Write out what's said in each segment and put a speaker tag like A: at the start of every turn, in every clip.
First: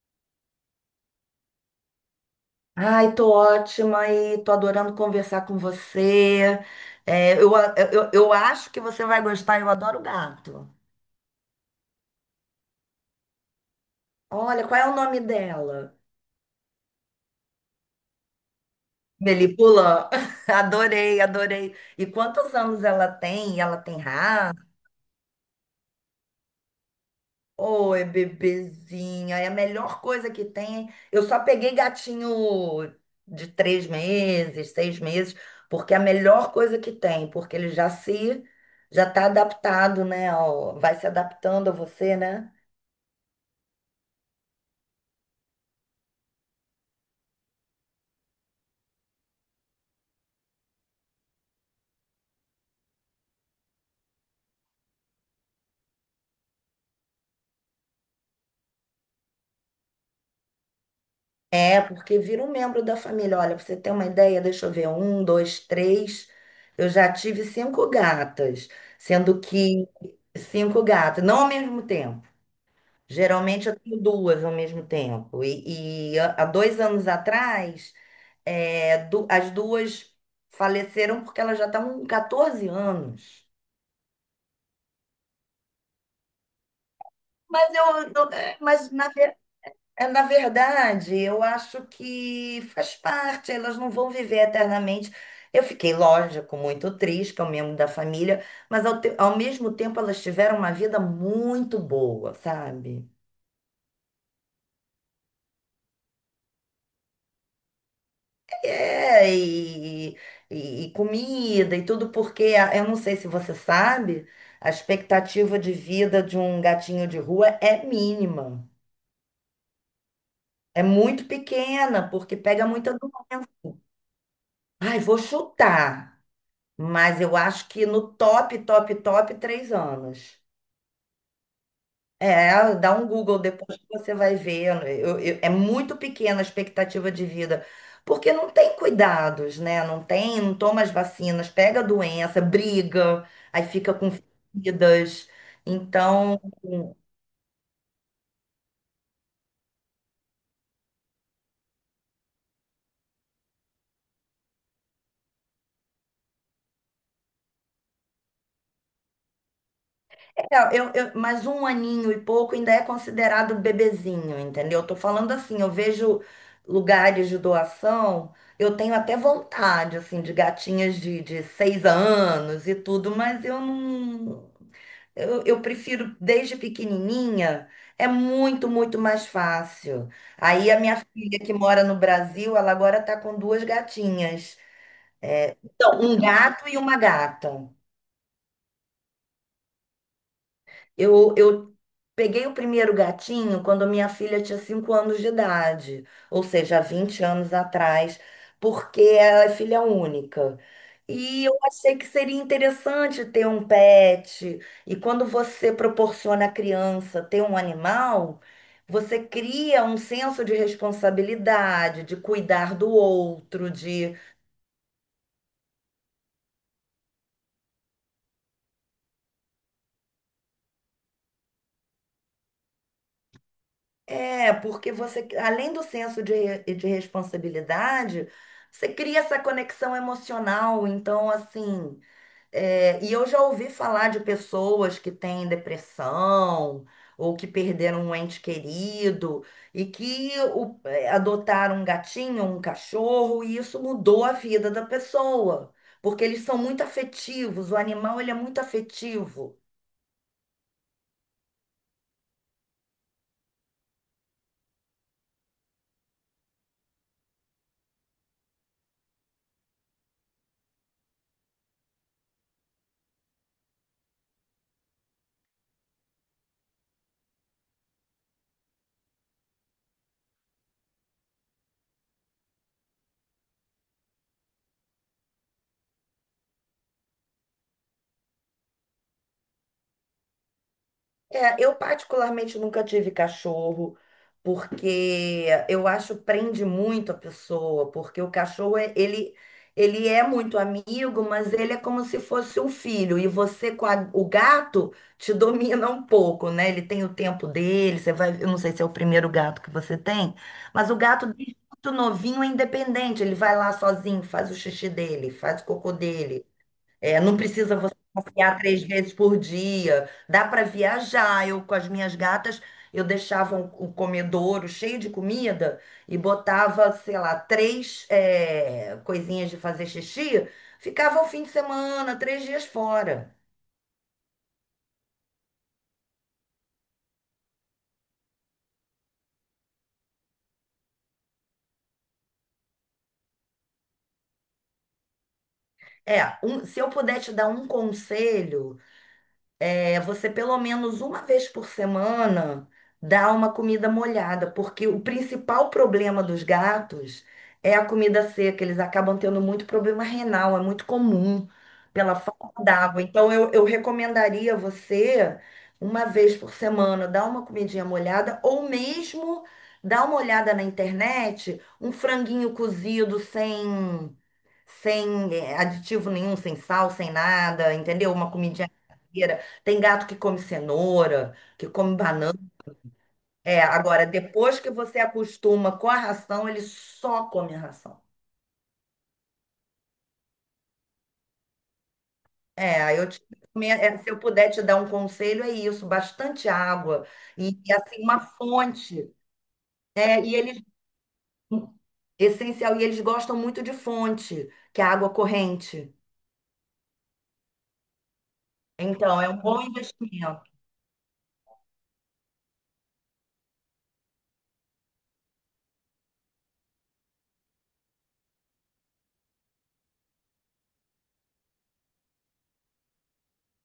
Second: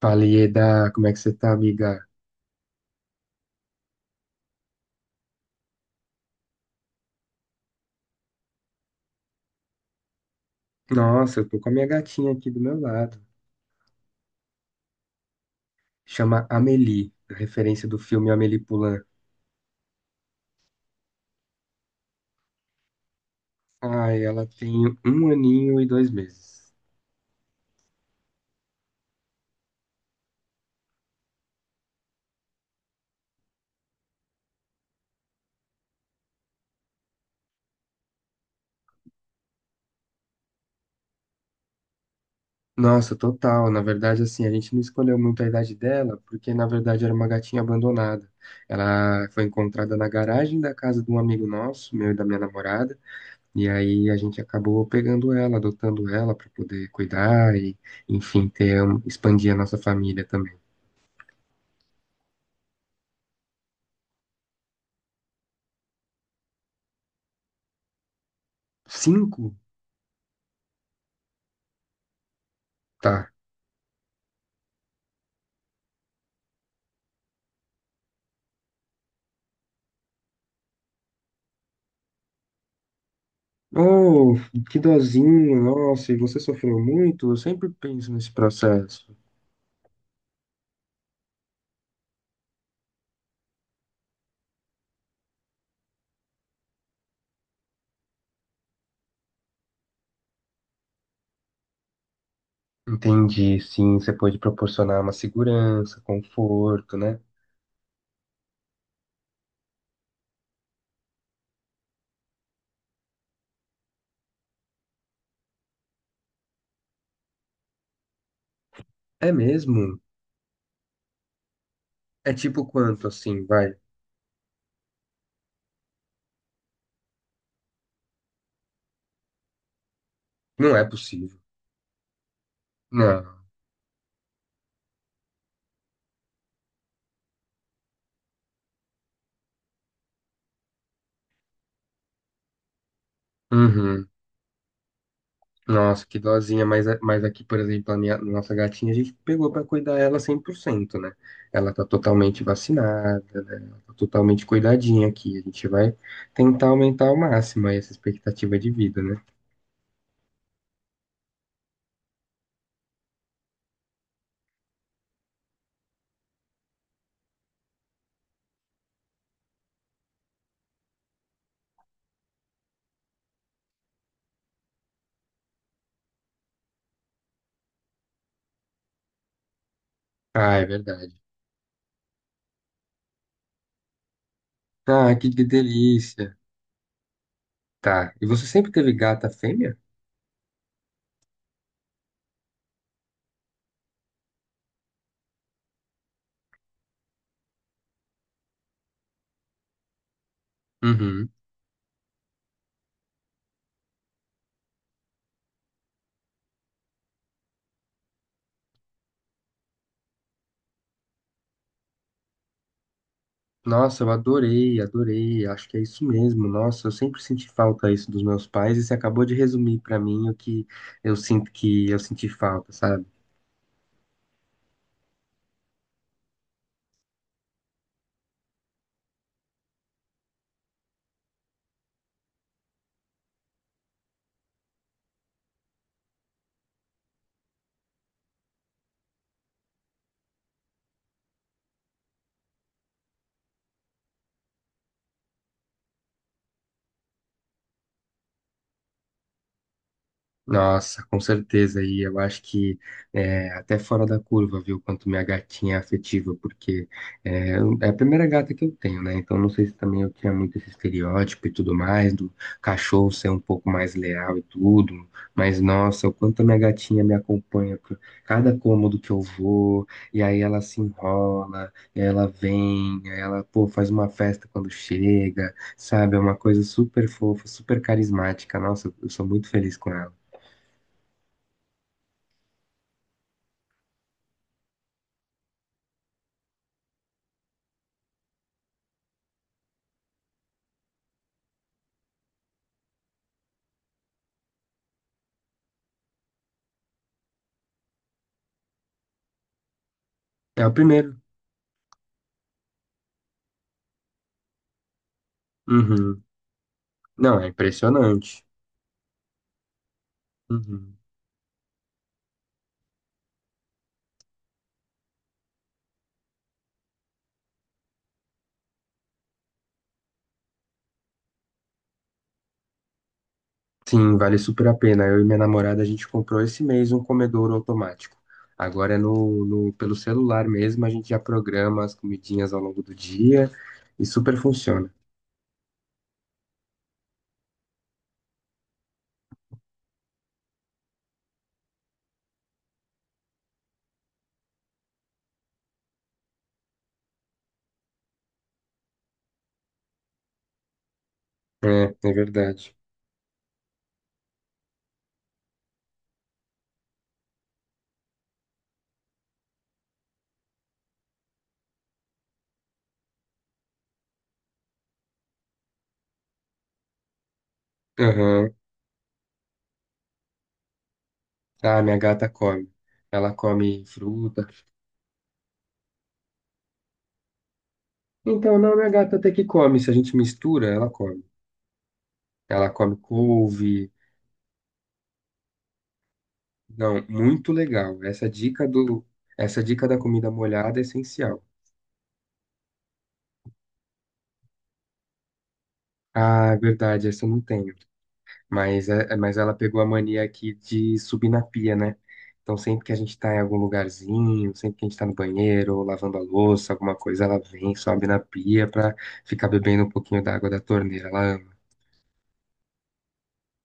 A: Falei, Eda, como é que você tá, amiga?
B: Ai, tô ótima e tô adorando conversar com você. Eu acho que você vai gostar, eu adoro gato.
A: Nossa, eu tô com a minha gatinha aqui do meu lado.
B: Olha, qual é o nome dela?
A: Chama Amélie, a referência do filme Amélie Poulain.
B: Melipula? Adorei, adorei. E quantos anos ela tem? Ela tem
A: Ai, ela
B: raça?
A: tem um aninho e 2 meses.
B: Oi, bebezinha, é a melhor coisa que tem. Eu só peguei gatinho de três meses, seis meses, porque é a melhor coisa que tem, porque ele já se, já tá adaptado, né? Vai se adaptando a você, né?
A: Nossa, total. Na verdade, assim, a gente não escolheu muito a idade dela, porque na verdade era uma gatinha abandonada. Ela foi encontrada na garagem da casa de um amigo nosso, meu e da minha namorada. E aí a gente acabou pegando ela, adotando ela para poder cuidar e, enfim, ter, expandir a nossa família também.
B: É, porque vira um membro da família. Olha, pra você ter uma ideia, deixa eu ver, um, dois, três. Eu já tive cinco gatas, sendo
A: Cinco?
B: que cinco gatas, não ao mesmo tempo.
A: Tá.
B: Geralmente eu tenho duas ao mesmo tempo. E há dois anos atrás, as duas faleceram porque elas já estavam com 14 anos.
A: Oh, que dozinho, nossa, e você sofreu muito? Eu sempre
B: Mas
A: penso nesse
B: eu- é, mas na,
A: processo.
B: ver- é, na verdade, eu acho que faz parte, elas não vão viver eternamente. Eu fiquei, lógico, muito triste, que é um membro da família, mas ao mesmo tempo elas tiveram uma vida muito boa, sabe?
A: Entendi, sim, você pode proporcionar uma segurança, conforto, né?
B: É, e, e comida e tudo, porque eu não sei se você sabe, a expectativa de vida de um gatinho de rua é mínima.
A: É mesmo?
B: É muito pequena,
A: É
B: porque
A: tipo
B: pega muita
A: quanto, assim,
B: doença.
A: vai?
B: Ai, vou chutar, mas eu acho que no top, top, top, três anos.
A: Não é possível.
B: É, dá um
A: Não.
B: Google depois que você vai ver. É muito pequena a expectativa de vida, porque não tem cuidados, né? Não tem, não toma as vacinas, pega a doença, briga, aí fica
A: Uhum.
B: com feridas.
A: Nossa, que
B: Então,
A: dozinha, mas, mas aqui, por exemplo, nossa gatinha, a gente pegou pra cuidar ela 100%, né? Ela tá totalmente vacinada, né? Ela tá totalmente cuidadinha aqui. A gente vai tentar aumentar ao máximo aí essa expectativa de vida, né?
B: é, eu, eu, mas um aninho e pouco ainda é considerado bebezinho, entendeu? Eu tô falando assim, eu vejo lugares de doação, eu tenho até vontade, assim, de gatinhas de seis anos e tudo, mas eu não. Eu prefiro desde pequenininha, muito mais fácil.
A: Ah, é
B: Aí a minha
A: verdade.
B: filha que mora no Brasil, ela agora está com duas gatinhas.
A: Ah, que
B: É, então, um
A: delícia.
B: gato e uma gata.
A: Tá. E você sempre teve gata fêmea?
B: Eu peguei o primeiro gatinho quando minha filha tinha 5 anos de idade, ou seja, há 20 anos atrás, porque ela é filha única.
A: Uhum.
B: E eu achei que seria interessante ter um pet. E quando você proporciona à criança ter um animal, você cria um senso de responsabilidade, de cuidar do outro,
A: Nossa, eu
B: de.
A: adorei, adorei. Acho que é isso mesmo. Nossa, eu sempre senti falta isso dos meus pais e você acabou de resumir pra mim o que eu sinto que eu senti falta, sabe?
B: É, porque você, além do senso de responsabilidade, você cria essa conexão emocional. Então, assim, é, e eu já ouvi falar de pessoas que têm depressão ou que perderam um ente querido e que adotaram um gatinho, um cachorro, e isso mudou a vida da pessoa. Porque eles são muito afetivos, o animal ele é muito afetivo.
A: Nossa, com certeza. E eu acho que é, até fora da curva, viu, quanto minha gatinha é afetiva, porque é, é a primeira gata que eu tenho, né? Então não sei se também eu tinha muito esse estereótipo e tudo mais, do cachorro ser um pouco mais leal e tudo. Mas nossa, o quanto a minha gatinha me acompanha por cada cômodo que eu vou, e aí ela se enrola, e aí ela vem, e aí ela, pô, faz uma festa quando chega, sabe? É uma coisa super fofa, super carismática. Nossa, eu sou muito feliz com ela.
B: É, eu particularmente nunca tive cachorro, porque eu acho prende muito a pessoa, porque o cachorro ele é muito amigo, mas ele é como se fosse um filho, e você o gato te domina um pouco, né? Ele tem o tempo dele, você vai, eu não sei se é o primeiro gato que você tem,
A: É o
B: mas o
A: primeiro.
B: gato desde muito novinho é independente, ele vai lá sozinho, faz o xixi dele, faz o cocô
A: Uhum.
B: dele. É, não
A: Não, é
B: precisa você
A: impressionante.
B: passear três vezes por dia. Dá para
A: Uhum.
B: viajar. Eu, com as minhas gatas, eu deixava um comedouro cheio de comida e botava, sei lá, três, é, coisinhas de fazer xixi. Ficava o fim de semana, três dias fora.
A: Sim, vale super a pena. Eu e minha namorada, a gente comprou esse mês um comedouro automático. Agora é pelo celular mesmo, a gente já programa as comidinhas ao longo do dia e super funciona.
B: Se eu puder te dar um conselho, é, você pelo menos uma vez por semana dá uma comida molhada, porque o principal problema dos gatos é a comida seca. Eles acabam tendo muito problema renal, é muito comum
A: É, é
B: pela falta
A: verdade.
B: d'água. Então, eu recomendaria você uma vez por semana dar uma comidinha molhada ou mesmo dar uma olhada na internet, um franguinho cozido sem aditivo nenhum, sem sal, sem nada, entendeu? Uma
A: Aham.
B: comidinha caseira. Tem gato que come cenoura, que
A: Ah, minha
B: come
A: gata
B: banana.
A: come. Ela
B: É,
A: come
B: agora,
A: fruta.
B: depois que você acostuma com a ração, ele só come a ração.
A: Então, não, minha gata até que come. Se a gente mistura, ela come. Ela
B: É,
A: come
B: aí eu te,
A: couve.
B: é, se eu puder te dar um conselho, é isso, bastante
A: Não,
B: água
A: muito
B: e,
A: legal.
B: assim, uma fonte.
A: Essa dica da
B: É,
A: comida
B: e eles,
A: molhada é essencial.
B: essencial, e eles gostam muito de fonte, que é água corrente.
A: Ah, é verdade, essa eu não tenho. Mas, é, é,
B: Então, é
A: mas
B: um
A: ela
B: bom
A: pegou a mania
B: investimento.
A: aqui de subir na pia, né? Então sempre que a gente tá em algum lugarzinho, sempre que a gente tá no banheiro, ou lavando a louça, alguma coisa, ela vem, sobe na pia pra ficar bebendo um pouquinho da água da torneira. Ela ama.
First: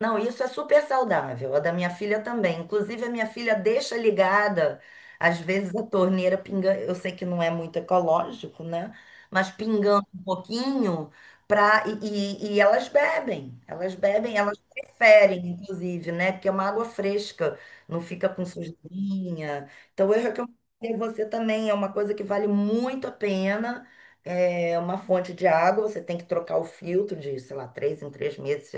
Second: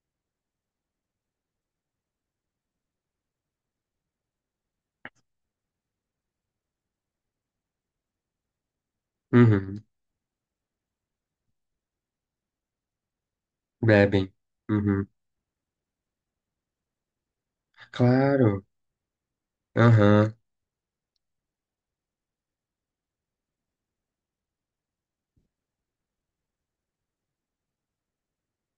B: Não, isso é super saudável. A da minha filha também. Inclusive, a minha filha deixa ligada, às vezes, a torneira pingando. Eu sei que não é muito ecológico, né? Mas
A: Uhum.
B: pingando um pouquinho pra... e elas bebem. Elas
A: Bebem.
B: bebem, elas
A: Uhum.
B: preferem, inclusive, né? Porque é uma água fresca, não fica com
A: Claro.
B: sujeirinha. Então, eu
A: Aham.
B: recomendo a você também. É uma coisa que vale muito a pena. É uma fonte de água, você tem que trocar o filtro de, sei lá, três em três meses,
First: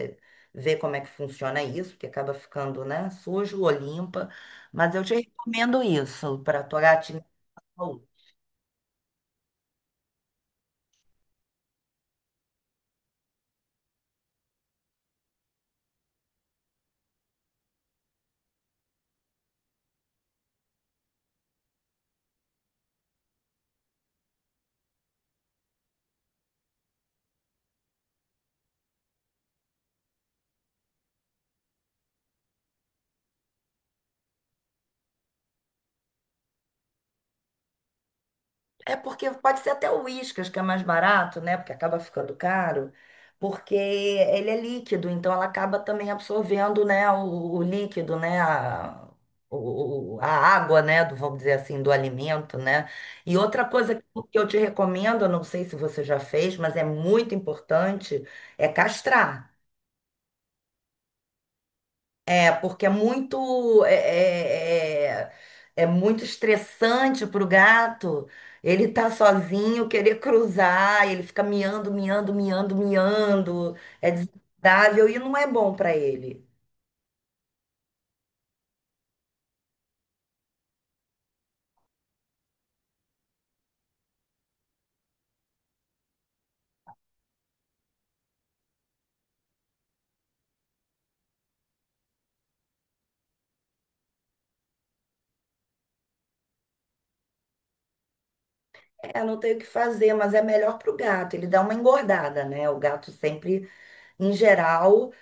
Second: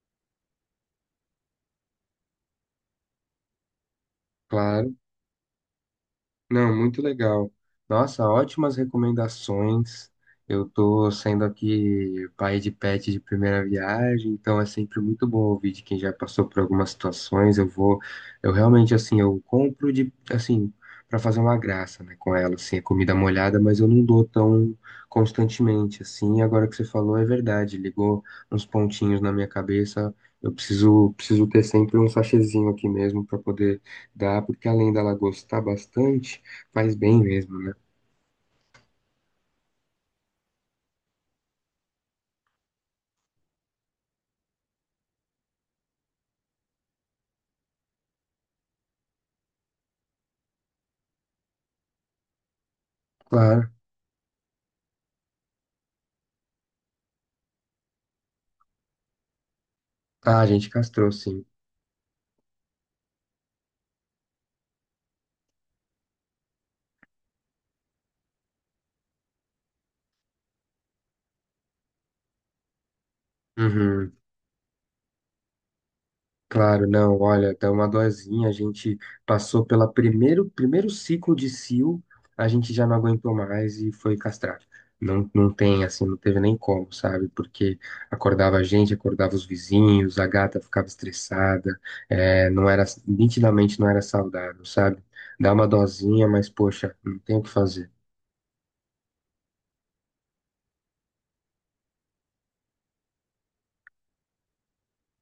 B: ver como é que funciona isso, porque acaba ficando, né, sujo ou limpa.
A: Claro.
B: Mas eu te recomendo isso para
A: Não,
B: tua
A: muito
B: gatinha.
A: legal. Nossa, ótimas recomendações. Eu tô sendo aqui pai de pet de primeira viagem, então é sempre muito bom ouvir de quem já passou por algumas situações. Eu vou, eu realmente assim, eu compro de assim para fazer uma graça, né, com ela, assim, a comida molhada, mas eu não dou tão constantemente assim. Agora que você falou, é verdade, ligou uns pontinhos na minha cabeça. Eu preciso ter sempre um sachêzinho aqui mesmo para poder dá, porque além dela gostar bastante, faz bem mesmo, né?
B: É porque pode ser até o Whiskas, que é mais barato, né? Porque acaba ficando caro, porque ele é líquido, então ela acaba também absorvendo, né, o líquido, né, a água, né, do, vamos dizer assim, do alimento, né? E outra
A: Claro.
B: coisa que eu te recomendo, eu não sei se você já fez, mas é muito importante, é castrar.
A: Ah, a gente castrou, sim.
B: É, porque é muito é, é, é- é muito estressante para o gato. Ele tá sozinho, querer cruzar, ele fica miando, miando, miando, miando. É
A: Uhum.
B: desagradável e não é bom para ele.
A: Claro, não, olha, dá uma dorzinha. A gente passou pelo primeiro ciclo de cio, a gente já não aguentou mais e foi castrar. Não, não tem, assim, não teve nem como, sabe? Porque acordava a gente, acordava os vizinhos, a gata ficava estressada, é, não era, nitidamente não era saudável, sabe? Dá uma dosinha, mas poxa, não tem o que fazer.
B: É, não tem o que fazer, mas é melhor para o gato. Ele dá uma engordada, né? O gato sempre, em geral,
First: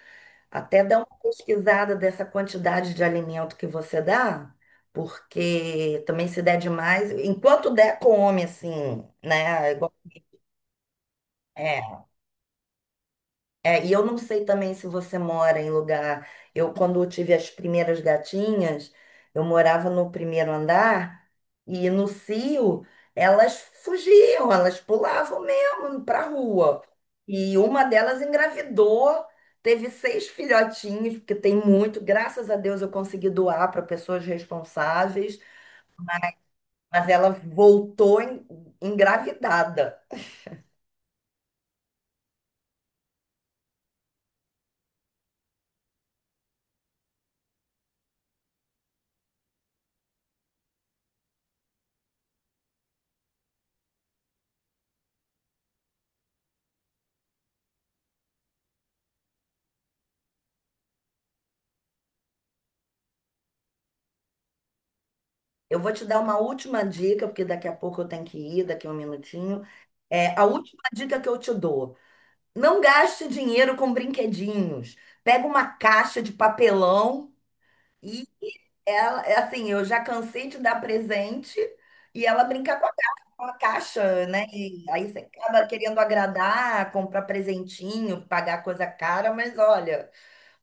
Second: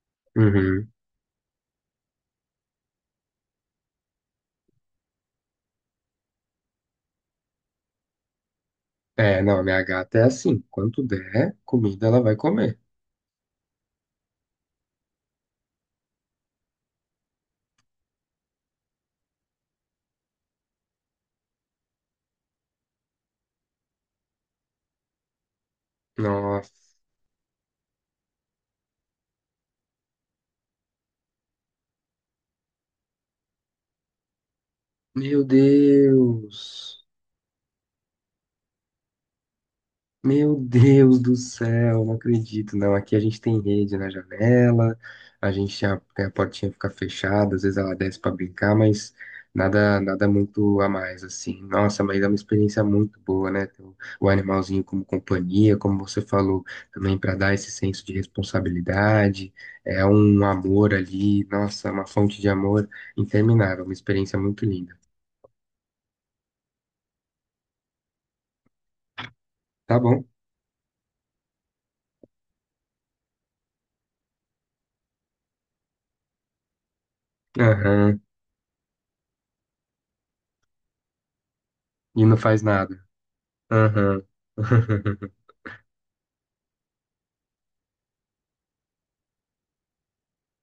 B: até
A: Uhum.
B: dá uma pesquisada dessa quantidade de alimento que você dá, porque também se der demais, enquanto der, come, assim,
A: É, não,
B: né?
A: minha gata é assim. Quando der
B: É,
A: comida, ela vai comer.
B: e eu não sei também se você mora em lugar. Eu, quando eu tive as primeiras gatinhas, eu morava no primeiro andar e no cio elas fugiam, elas pulavam mesmo pra
A: Nossa.
B: rua. E uma delas engravidou, teve seis filhotinhos, porque tem muito. Graças a Deus eu consegui doar para pessoas responsáveis,
A: Meu Deus.
B: mas ela voltou engravidada.
A: Meu Deus do céu, não acredito, não. Aqui a gente tem rede na janela, a portinha fica fechada, às vezes ela desce pra brincar, mas nada nada muito a mais assim. Nossa, mas é uma experiência muito boa, né? Ter o animalzinho como companhia, como você falou, também para dar esse senso de responsabilidade, é um amor ali, nossa, uma fonte de amor interminável, uma experiência muito linda.
B: Eu vou te dar uma última dica, porque daqui a pouco eu tenho que ir, daqui a um minutinho.
A: Tá bom?
B: É, a última dica que eu te dou: não gaste dinheiro com brinquedinhos. Pega uma caixa de papelão
A: Aham.
B: e ela, é assim, eu já cansei de dar presente
A: E
B: e
A: não
B: ela
A: faz
B: brincar
A: nada.
B: com a
A: Aham.
B: caixa, né? E aí você acaba querendo agradar, comprar presentinho, pagar coisa cara, mas olha,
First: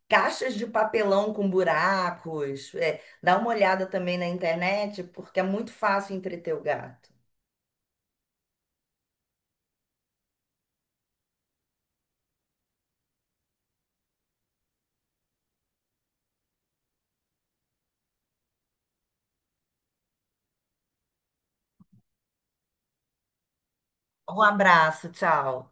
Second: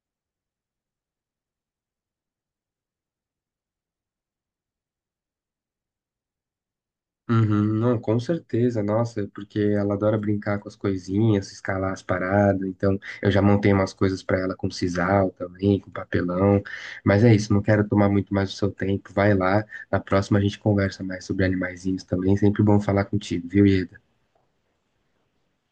B: caixas de papelão com buracos, é, dá uma olhada também na internet, porque é muito fácil entreter o gato.
A: Uhum, não, com certeza, nossa, porque ela adora brincar com as coisinhas, escalar as paradas, então eu já montei umas coisas pra ela com sisal também, com papelão, mas é isso, não quero tomar muito mais o seu tempo, vai lá, na próxima a gente conversa mais sobre animaizinhos também, sempre bom falar contigo, viu, Ieda?
B: Um abraço, tchau.